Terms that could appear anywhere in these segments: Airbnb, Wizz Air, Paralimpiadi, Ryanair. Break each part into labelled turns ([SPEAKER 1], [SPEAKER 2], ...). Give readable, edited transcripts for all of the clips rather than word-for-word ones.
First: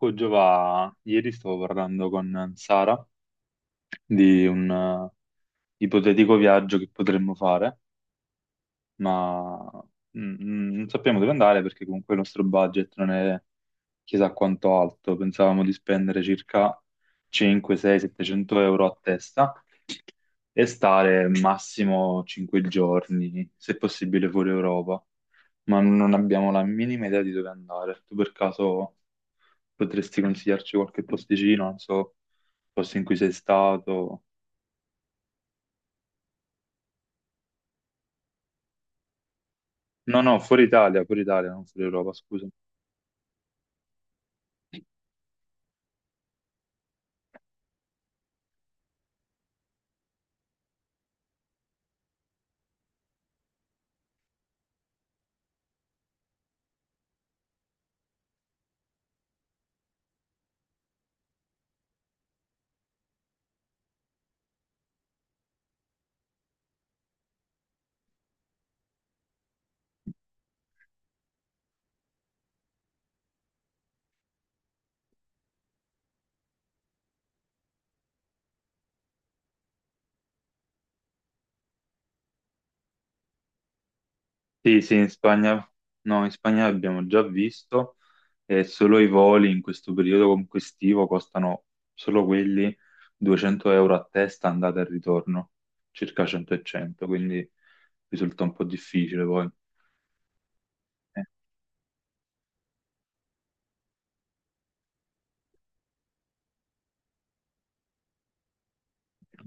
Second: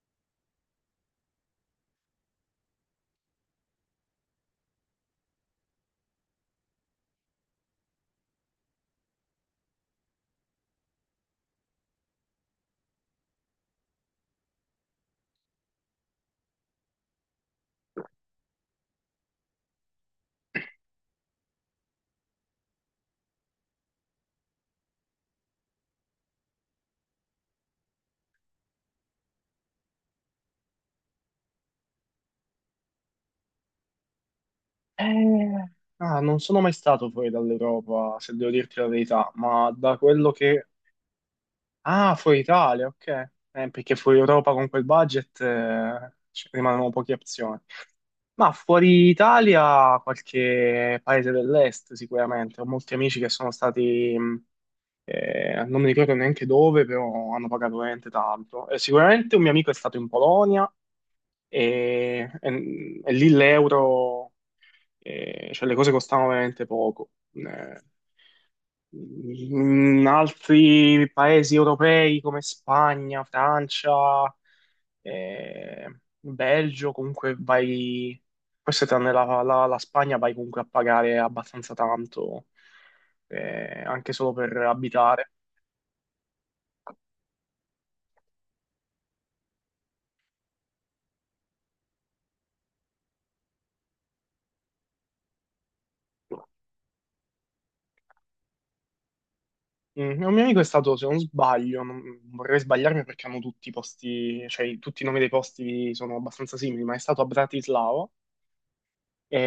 [SPEAKER 1] Oh, Giova, ieri stavo parlando con Sara di un ipotetico viaggio che potremmo fare, ma non sappiamo dove andare perché comunque il nostro budget non è chissà quanto alto. Pensavamo di spendere circa 5, 6, 700 euro a testa e stare massimo 5 giorni, se possibile fuori Europa, ma non abbiamo la minima idea di dove andare. Tu per caso potresti consigliarci qualche posticino, non so, posto in cui sei stato?
[SPEAKER 2] Eh, ah, non sono mai stato fuori dall'Europa, se devo dirti la verità, ma da
[SPEAKER 1] No,
[SPEAKER 2] quello
[SPEAKER 1] no,
[SPEAKER 2] che...
[SPEAKER 1] Fuori Italia, non fuori Europa,
[SPEAKER 2] Ah, fuori
[SPEAKER 1] scusa.
[SPEAKER 2] Italia, ok. Perché fuori Europa con quel budget ci rimangono poche opzioni. Ma fuori Italia, qualche paese dell'est sicuramente. Ho molti amici che sono stati, non mi ricordo neanche dove, però hanno pagato veramente tanto. Sicuramente un mio amico è stato in Polonia e lì l'euro... Cioè le cose costavano veramente poco. In altri paesi europei come Spagna, Francia, Belgio, comunque vai, forse tranne la Spagna, vai comunque a pagare abbastanza tanto, anche solo per
[SPEAKER 1] Sì, sì, in
[SPEAKER 2] abitare.
[SPEAKER 1] Spagna, no, in Spagna abbiamo già visto e solo i voli in questo periodo comunque estivo costano, solo quelli, 200 euro a testa andata e ritorno, circa 100 e 100, quindi risulta un po' difficile poi.
[SPEAKER 2] Un mio amico è stato, se non
[SPEAKER 1] Eh,
[SPEAKER 2] sbaglio, vorrei sbagliarmi perché hanno tutti i posti, cioè tutti i nomi dei posti sono abbastanza simili, ma è stato a Bratislava.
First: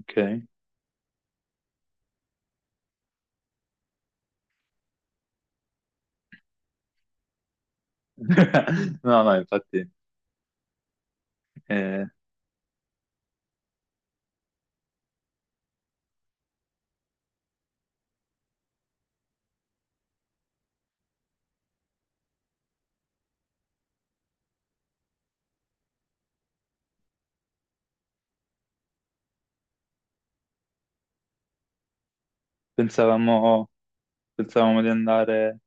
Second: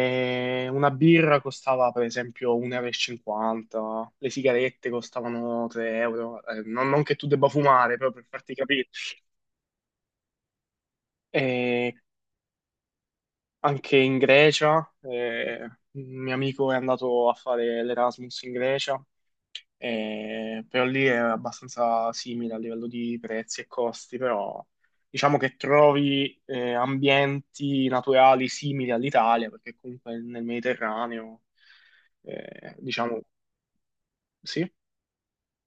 [SPEAKER 1] ok.
[SPEAKER 2] una birra costava per esempio 1,50 euro, e cinquanta, le sigarette costavano 3 euro, non che tu debba fumare, però per farti capire.
[SPEAKER 1] No, no, infatti
[SPEAKER 2] E
[SPEAKER 1] eh,
[SPEAKER 2] anche in Grecia, un mio amico è andato a fare l'Erasmus in Grecia, però lì è abbastanza simile a livello di prezzi e costi, però diciamo che trovi ambienti naturali simili all'Italia, perché comunque nel Mediterraneo, diciamo...
[SPEAKER 1] pensavamo,
[SPEAKER 2] Sì?
[SPEAKER 1] di andare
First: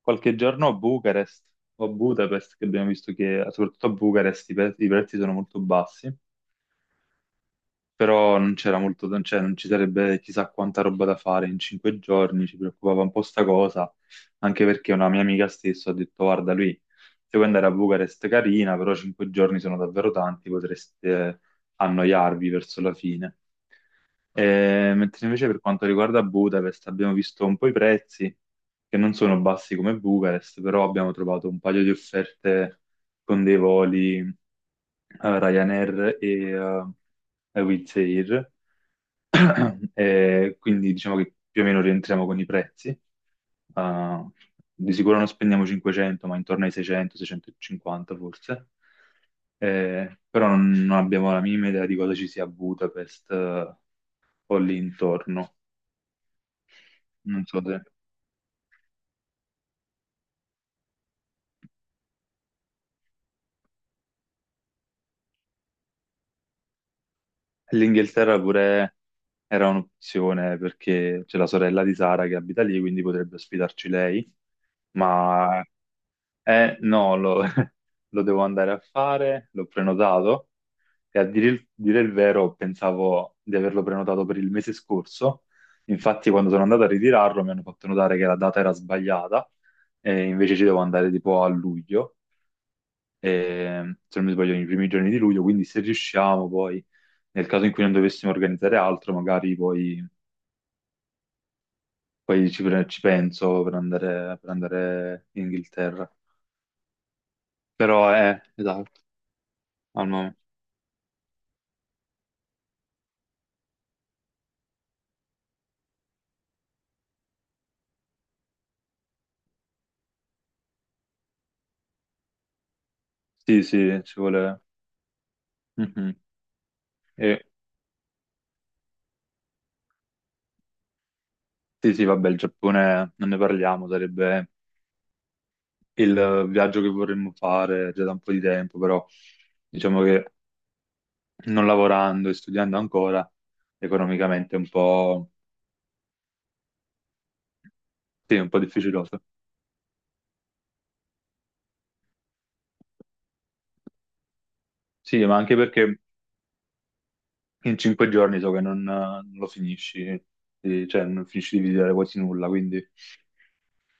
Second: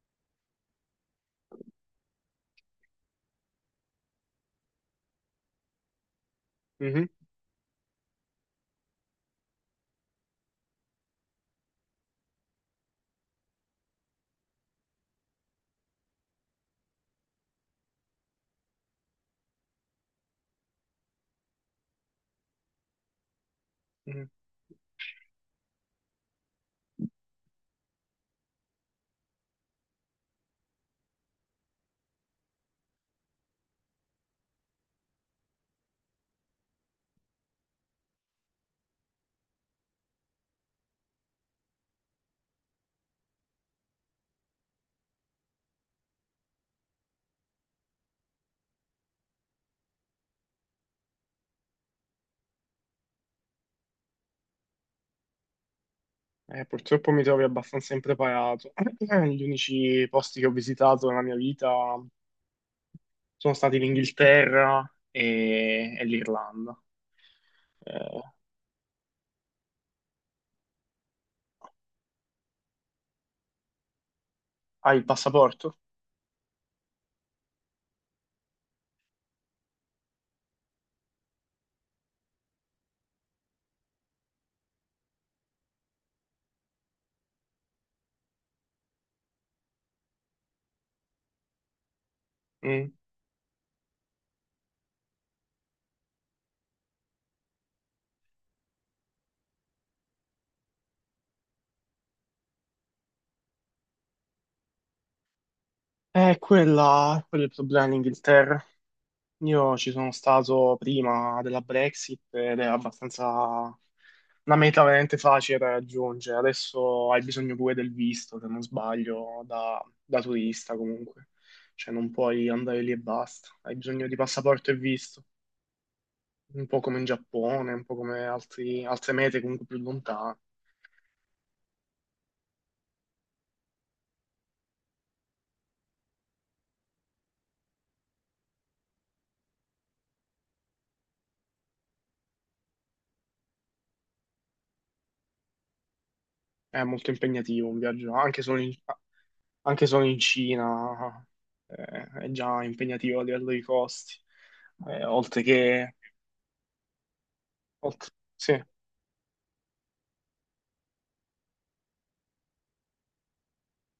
[SPEAKER 1] qualche giorno a Bucarest o a Budapest, che abbiamo visto che soprattutto a Bucarest i prezzi sono molto bassi,
[SPEAKER 2] Mhm.
[SPEAKER 1] però non c'era molto, cioè non ci sarebbe chissà quanta roba da fare in 5 giorni. Ci preoccupava un po' sta cosa, anche perché una mia amica stessa ha detto: "Guarda lui, se vuoi andare a Bucarest carina, però 5 giorni sono davvero tanti, potreste annoiarvi verso la fine."
[SPEAKER 2] Mhm.
[SPEAKER 1] Mentre invece per quanto riguarda Budapest abbiamo visto un po' i prezzi, che non sono bassi come Bucarest, però abbiamo trovato un paio di offerte con dei voli Ryanair e Wizz Air. Quindi diciamo che più o meno rientriamo con i prezzi. Eh, di sicuro non spendiamo 500, ma intorno ai 600, 650 forse. Però non abbiamo la minima idea di cosa ci sia a Budapest, o lì intorno,
[SPEAKER 2] Purtroppo mi trovi
[SPEAKER 1] non so se...
[SPEAKER 2] abbastanza impreparato. Gli unici posti che ho visitato nella mia vita sono stati l'Inghilterra e l'Irlanda. Eh,
[SPEAKER 1] L'Inghilterra pure era un'opzione perché c'è la sorella di Sara che abita lì, quindi potrebbe ospitarci lei,
[SPEAKER 2] hai il
[SPEAKER 1] ma
[SPEAKER 2] passaporto?
[SPEAKER 1] no, lo, lo devo andare a fare, l'ho prenotato, e a dire il vero pensavo di averlo prenotato per il mese scorso. Infatti quando sono andato a ritirarlo mi hanno fatto notare che la data era sbagliata, e invece ci devo andare tipo a luglio,
[SPEAKER 2] Mm.
[SPEAKER 1] e, se non mi sbaglio, nei primi giorni di luglio, quindi se riusciamo poi... Nel caso in cui non dovessimo organizzare altro, magari poi ci penso, per andare in Inghilterra.
[SPEAKER 2] Quello è il problema in
[SPEAKER 1] Però è,
[SPEAKER 2] Inghilterra.
[SPEAKER 1] esatto,
[SPEAKER 2] Io ci
[SPEAKER 1] al
[SPEAKER 2] sono
[SPEAKER 1] momento.
[SPEAKER 2] stato prima della Brexit ed è abbastanza una meta veramente facile da raggiungere. Adesso hai bisogno pure del visto, se non sbaglio, da turista comunque. Cioè non puoi andare lì e basta.
[SPEAKER 1] Sì,
[SPEAKER 2] Hai
[SPEAKER 1] sì,
[SPEAKER 2] bisogno
[SPEAKER 1] ci
[SPEAKER 2] di
[SPEAKER 1] vuole...
[SPEAKER 2] passaporto e visto,
[SPEAKER 1] Mhm.
[SPEAKER 2] un po' come in
[SPEAKER 1] E
[SPEAKER 2] Giappone, un po' come altre mete comunque più lontane.
[SPEAKER 1] sì, sì, vabbè, il Giappone non ne parliamo, sarebbe il viaggio che vorremmo fare già da un po' di tempo, però diciamo che, non lavorando e studiando ancora, economicamente è un po',
[SPEAKER 2] È molto impegnativo un viaggio,
[SPEAKER 1] sì,
[SPEAKER 2] anche
[SPEAKER 1] un
[SPEAKER 2] solo
[SPEAKER 1] po'
[SPEAKER 2] in,
[SPEAKER 1] difficiloso.
[SPEAKER 2] anche solo in Cina, eh, è già impegnativo a livello di costi
[SPEAKER 1] Sì, ma
[SPEAKER 2] oltre
[SPEAKER 1] anche
[SPEAKER 2] che.
[SPEAKER 1] perché in cinque
[SPEAKER 2] Oltre-
[SPEAKER 1] giorni so che
[SPEAKER 2] Sì.
[SPEAKER 1] non lo finisci, cioè non finisci di visitare quasi nulla, quindi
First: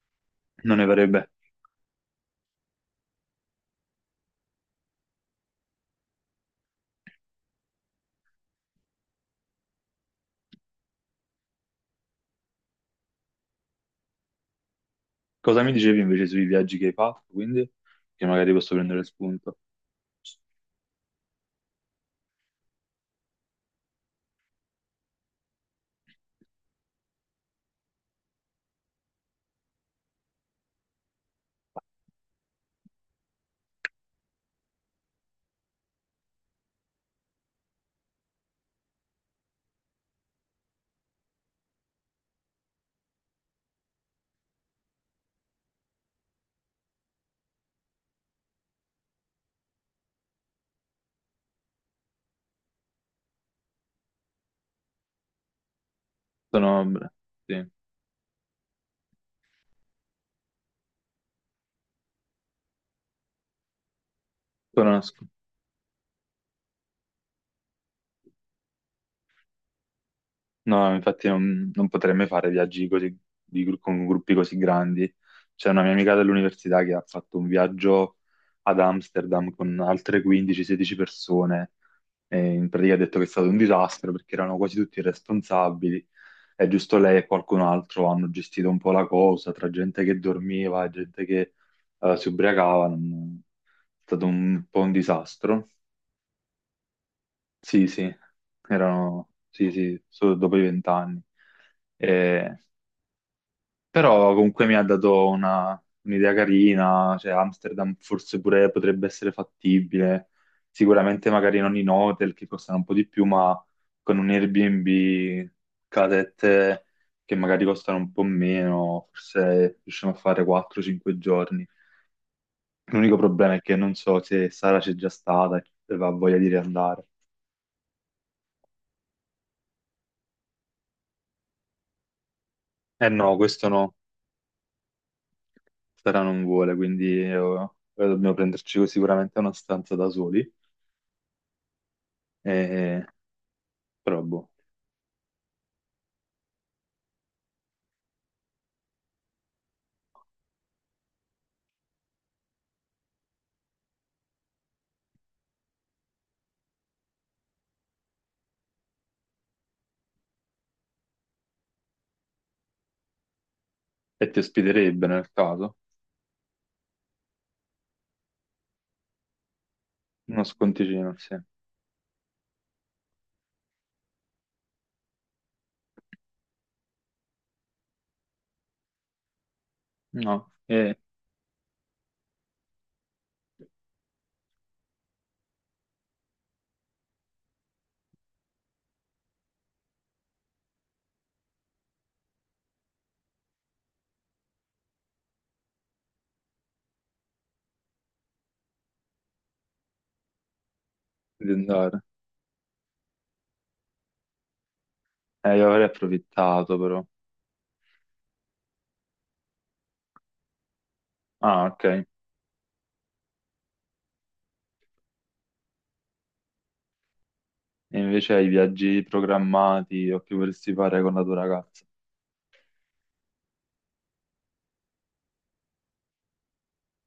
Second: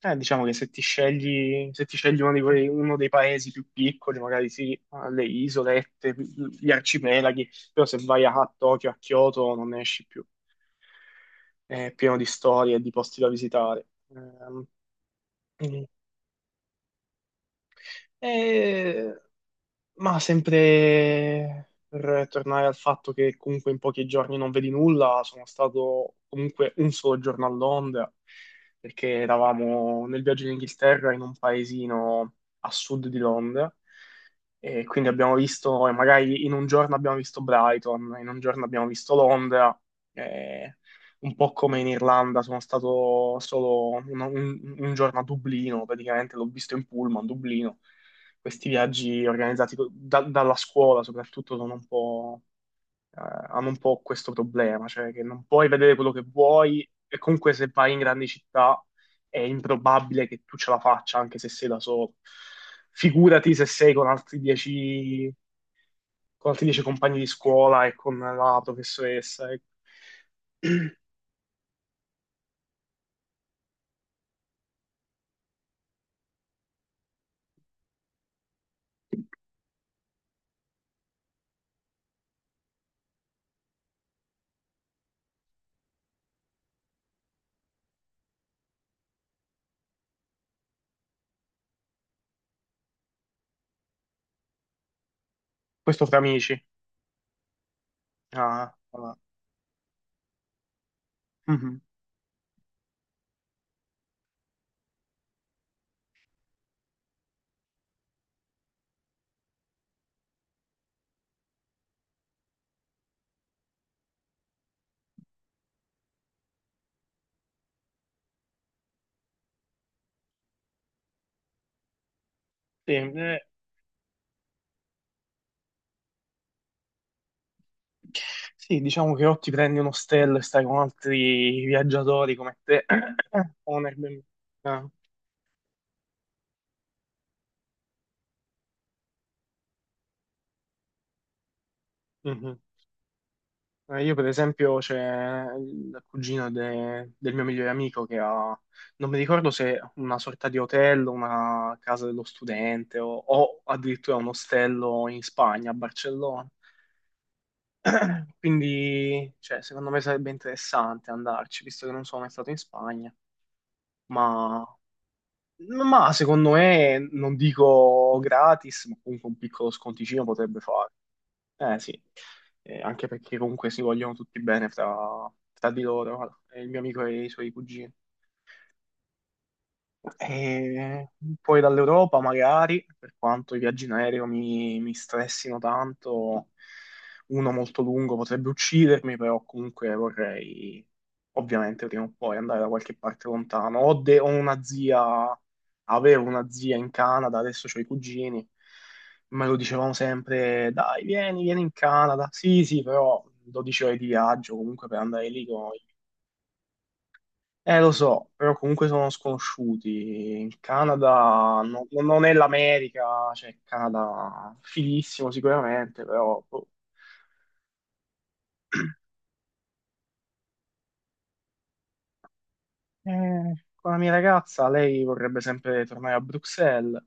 [SPEAKER 2] Diciamo che se
[SPEAKER 1] non
[SPEAKER 2] ti
[SPEAKER 1] ne farebbe.
[SPEAKER 2] scegli, se ti scegli uno dei paesi più piccoli, magari sì, le isolette, gli arcipelaghi, però se vai a Tokyo, a Kyoto non ne esci più. È pieno di storie e di posti da visitare. Ehm,
[SPEAKER 1] Cosa mi
[SPEAKER 2] mm.
[SPEAKER 1] dicevi invece sui viaggi che hai fatto, quindi? Che magari posso prendere
[SPEAKER 2] E
[SPEAKER 1] spunto.
[SPEAKER 2] Ma sempre per tornare al fatto che comunque in pochi giorni non vedi nulla, sono stato comunque un solo giorno a Londra, perché eravamo nel viaggio in Inghilterra in un paesino a sud di Londra, e quindi abbiamo visto, e magari in un giorno abbiamo visto Brighton, in un giorno abbiamo visto Londra, e un po' come in Irlanda, sono stato solo un giorno a Dublino, praticamente l'ho visto in pullman, Dublino. Questi viaggi organizzati dalla scuola soprattutto sono un po', eh, hanno un po' questo problema, cioè che non puoi vedere quello che vuoi
[SPEAKER 1] Sono,
[SPEAKER 2] e comunque
[SPEAKER 1] sì,
[SPEAKER 2] se vai in grandi città è improbabile che tu ce la faccia anche se sei da solo. Figurati se sei con altri
[SPEAKER 1] sono-
[SPEAKER 2] dieci, con altri dieci compagni di scuola e con la professoressa.
[SPEAKER 1] no, infatti non potrei mai fare viaggi così, con gruppi così grandi. C'è una mia amica dell'università che ha fatto un viaggio ad Amsterdam con altre 15-16 persone, e in pratica ha detto che è stato un disastro perché erano quasi tutti irresponsabili. È giusto lei e qualcun altro hanno gestito un po' la cosa, tra gente che dormiva e gente che, si ubriacava, è stato un po' un disastro.
[SPEAKER 2] Questo fra amici.
[SPEAKER 1] Sì, sì,
[SPEAKER 2] Ah, ah.
[SPEAKER 1] erano, sì, sì, solo dopo i 20 anni.
[SPEAKER 2] Mhm.
[SPEAKER 1] Però comunque mi ha dato un'idea carina, cioè Amsterdam forse pure potrebbe essere fattibile, sicuramente magari non in hotel, che costano un po' di più, ma con un Airbnb, casette che magari costano un po' meno, forse riusciamo a fare 4-5 giorni.
[SPEAKER 2] Sì,
[SPEAKER 1] L'unico problema è che non so se Sara c'è già stata e ha voglia di riandare.
[SPEAKER 2] Sì, diciamo che o ti prendi un ostello e stai con altri viaggiatori come te,
[SPEAKER 1] Eh no, questo
[SPEAKER 2] o un
[SPEAKER 1] no,
[SPEAKER 2] Airbnb. Ah,
[SPEAKER 1] Sara non vuole, quindi dobbiamo prenderci sicuramente una stanza da soli.
[SPEAKER 2] mhm.
[SPEAKER 1] Eh,
[SPEAKER 2] Io
[SPEAKER 1] Però
[SPEAKER 2] per
[SPEAKER 1] boh.
[SPEAKER 2] esempio c'è il cugino del mio migliore amico che ha, non mi ricordo, se una sorta di hotel, una casa dello studente o addirittura un ostello in Spagna, a Barcellona. Quindi, cioè, secondo me sarebbe interessante andarci, visto che non sono mai stato in Spagna,
[SPEAKER 1] E ti
[SPEAKER 2] ma
[SPEAKER 1] ospiterebbe nel caso?
[SPEAKER 2] Ma secondo me, non dico gratis, ma comunque un piccolo sconticino
[SPEAKER 1] Uno
[SPEAKER 2] potrebbe fare.
[SPEAKER 1] sconticino, sì.
[SPEAKER 2] Eh sì, anche perché comunque si vogliono tutti bene fra di loro, il mio amico e i suoi cugini.
[SPEAKER 1] No, e
[SPEAKER 2] E poi dall'Europa magari, per quanto i viaggi in aereo mi stressino tanto, uno molto lungo potrebbe uccidermi, però comunque vorrei ovviamente prima o poi andare da qualche parte lontano. Ho una zia, avevo una zia in Canada, adesso ho i cugini, me lo dicevamo sempre, dai, vieni,
[SPEAKER 1] di
[SPEAKER 2] vieni in
[SPEAKER 1] andare.
[SPEAKER 2] Canada. Sì, sì, però 12 ore di viaggio comunque per andare lì
[SPEAKER 1] Io
[SPEAKER 2] con
[SPEAKER 1] avrei approfittato però.
[SPEAKER 2] lo so, però comunque sono sconosciuti. Il Canada
[SPEAKER 1] Ah, ok.
[SPEAKER 2] no- no-
[SPEAKER 1] E
[SPEAKER 2] non è l'America, cioè il Canada fighissimo sicuramente, però boh.
[SPEAKER 1] invece hai viaggi programmati o che vorresti fare con la tua ragazza?
[SPEAKER 2] Con la mia ragazza lei vorrebbe sempre tornare a Bruxelles,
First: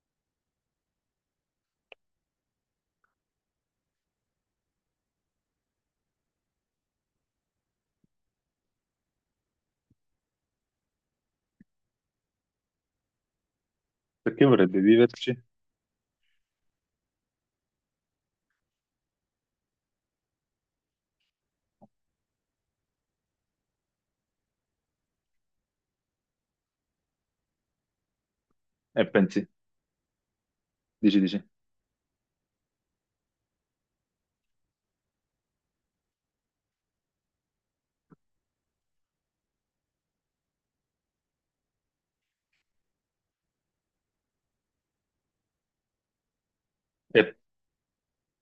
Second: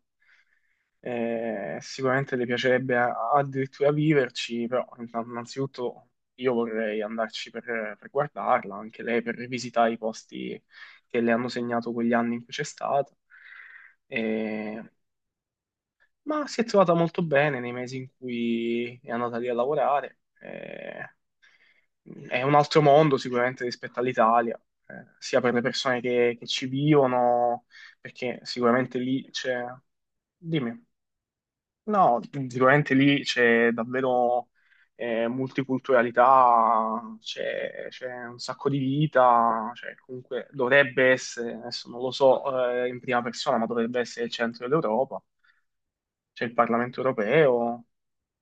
[SPEAKER 2] sicuramente le piacerebbe addirittura viverci, però innanzitutto io vorrei andarci per guardarla, anche lei per rivisitare i posti che le hanno segnato quegli anni in cui c'è stata.
[SPEAKER 1] Perché vorrebbe
[SPEAKER 2] Eh,
[SPEAKER 1] viverci?
[SPEAKER 2] Ma si è trovata molto bene nei mesi in cui è andata lì a lavorare. È un altro mondo sicuramente rispetto all'Italia, sia per le persone che ci vivono, perché sicuramente
[SPEAKER 1] E
[SPEAKER 2] lì
[SPEAKER 1] pensi,
[SPEAKER 2] c'è... Dimmi,
[SPEAKER 1] dici, dici.
[SPEAKER 2] no, sicuramente lì c'è davvero multiculturalità, c'è un sacco di vita, cioè comunque dovrebbe essere, adesso non lo so in prima persona, ma dovrebbe essere il centro dell'Europa, c'è il Parlamento
[SPEAKER 1] E,
[SPEAKER 2] europeo.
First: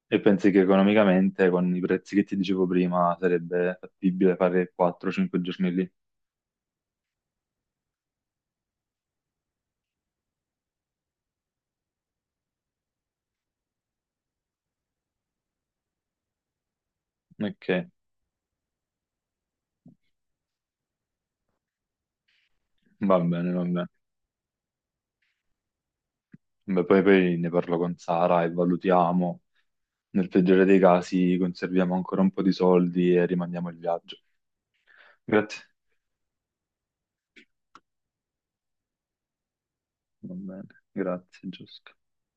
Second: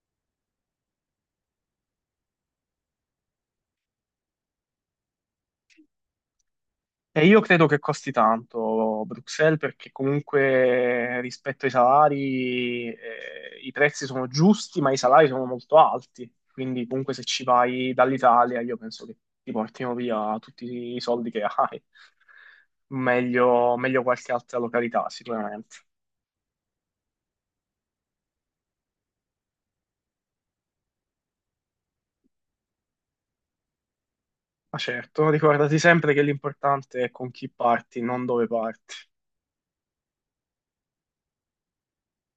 [SPEAKER 1] e pensi che economicamente, con i prezzi che ti dicevo prima, sarebbe fattibile fare 4-5 giorni lì?
[SPEAKER 2] E io credo che costi tanto Bruxelles perché comunque rispetto ai salari i prezzi sono giusti, ma i salari sono molto alti. Quindi comunque se ci
[SPEAKER 1] Ok,
[SPEAKER 2] vai dall'Italia io penso che ti portino via tutti i soldi che hai.
[SPEAKER 1] va bene, va
[SPEAKER 2] Meglio,
[SPEAKER 1] bene.
[SPEAKER 2] meglio qualche altra località sicuramente.
[SPEAKER 1] Beh, poi ne parlo con Sara e valutiamo. Nel peggiore dei casi conserviamo ancora un po' di soldi e rimandiamo il viaggio.
[SPEAKER 2] Ma certo,
[SPEAKER 1] Grazie.
[SPEAKER 2] ricordati sempre che l'importante è con chi parti, non dove parti.
[SPEAKER 1] Va bene, grazie, Giusto.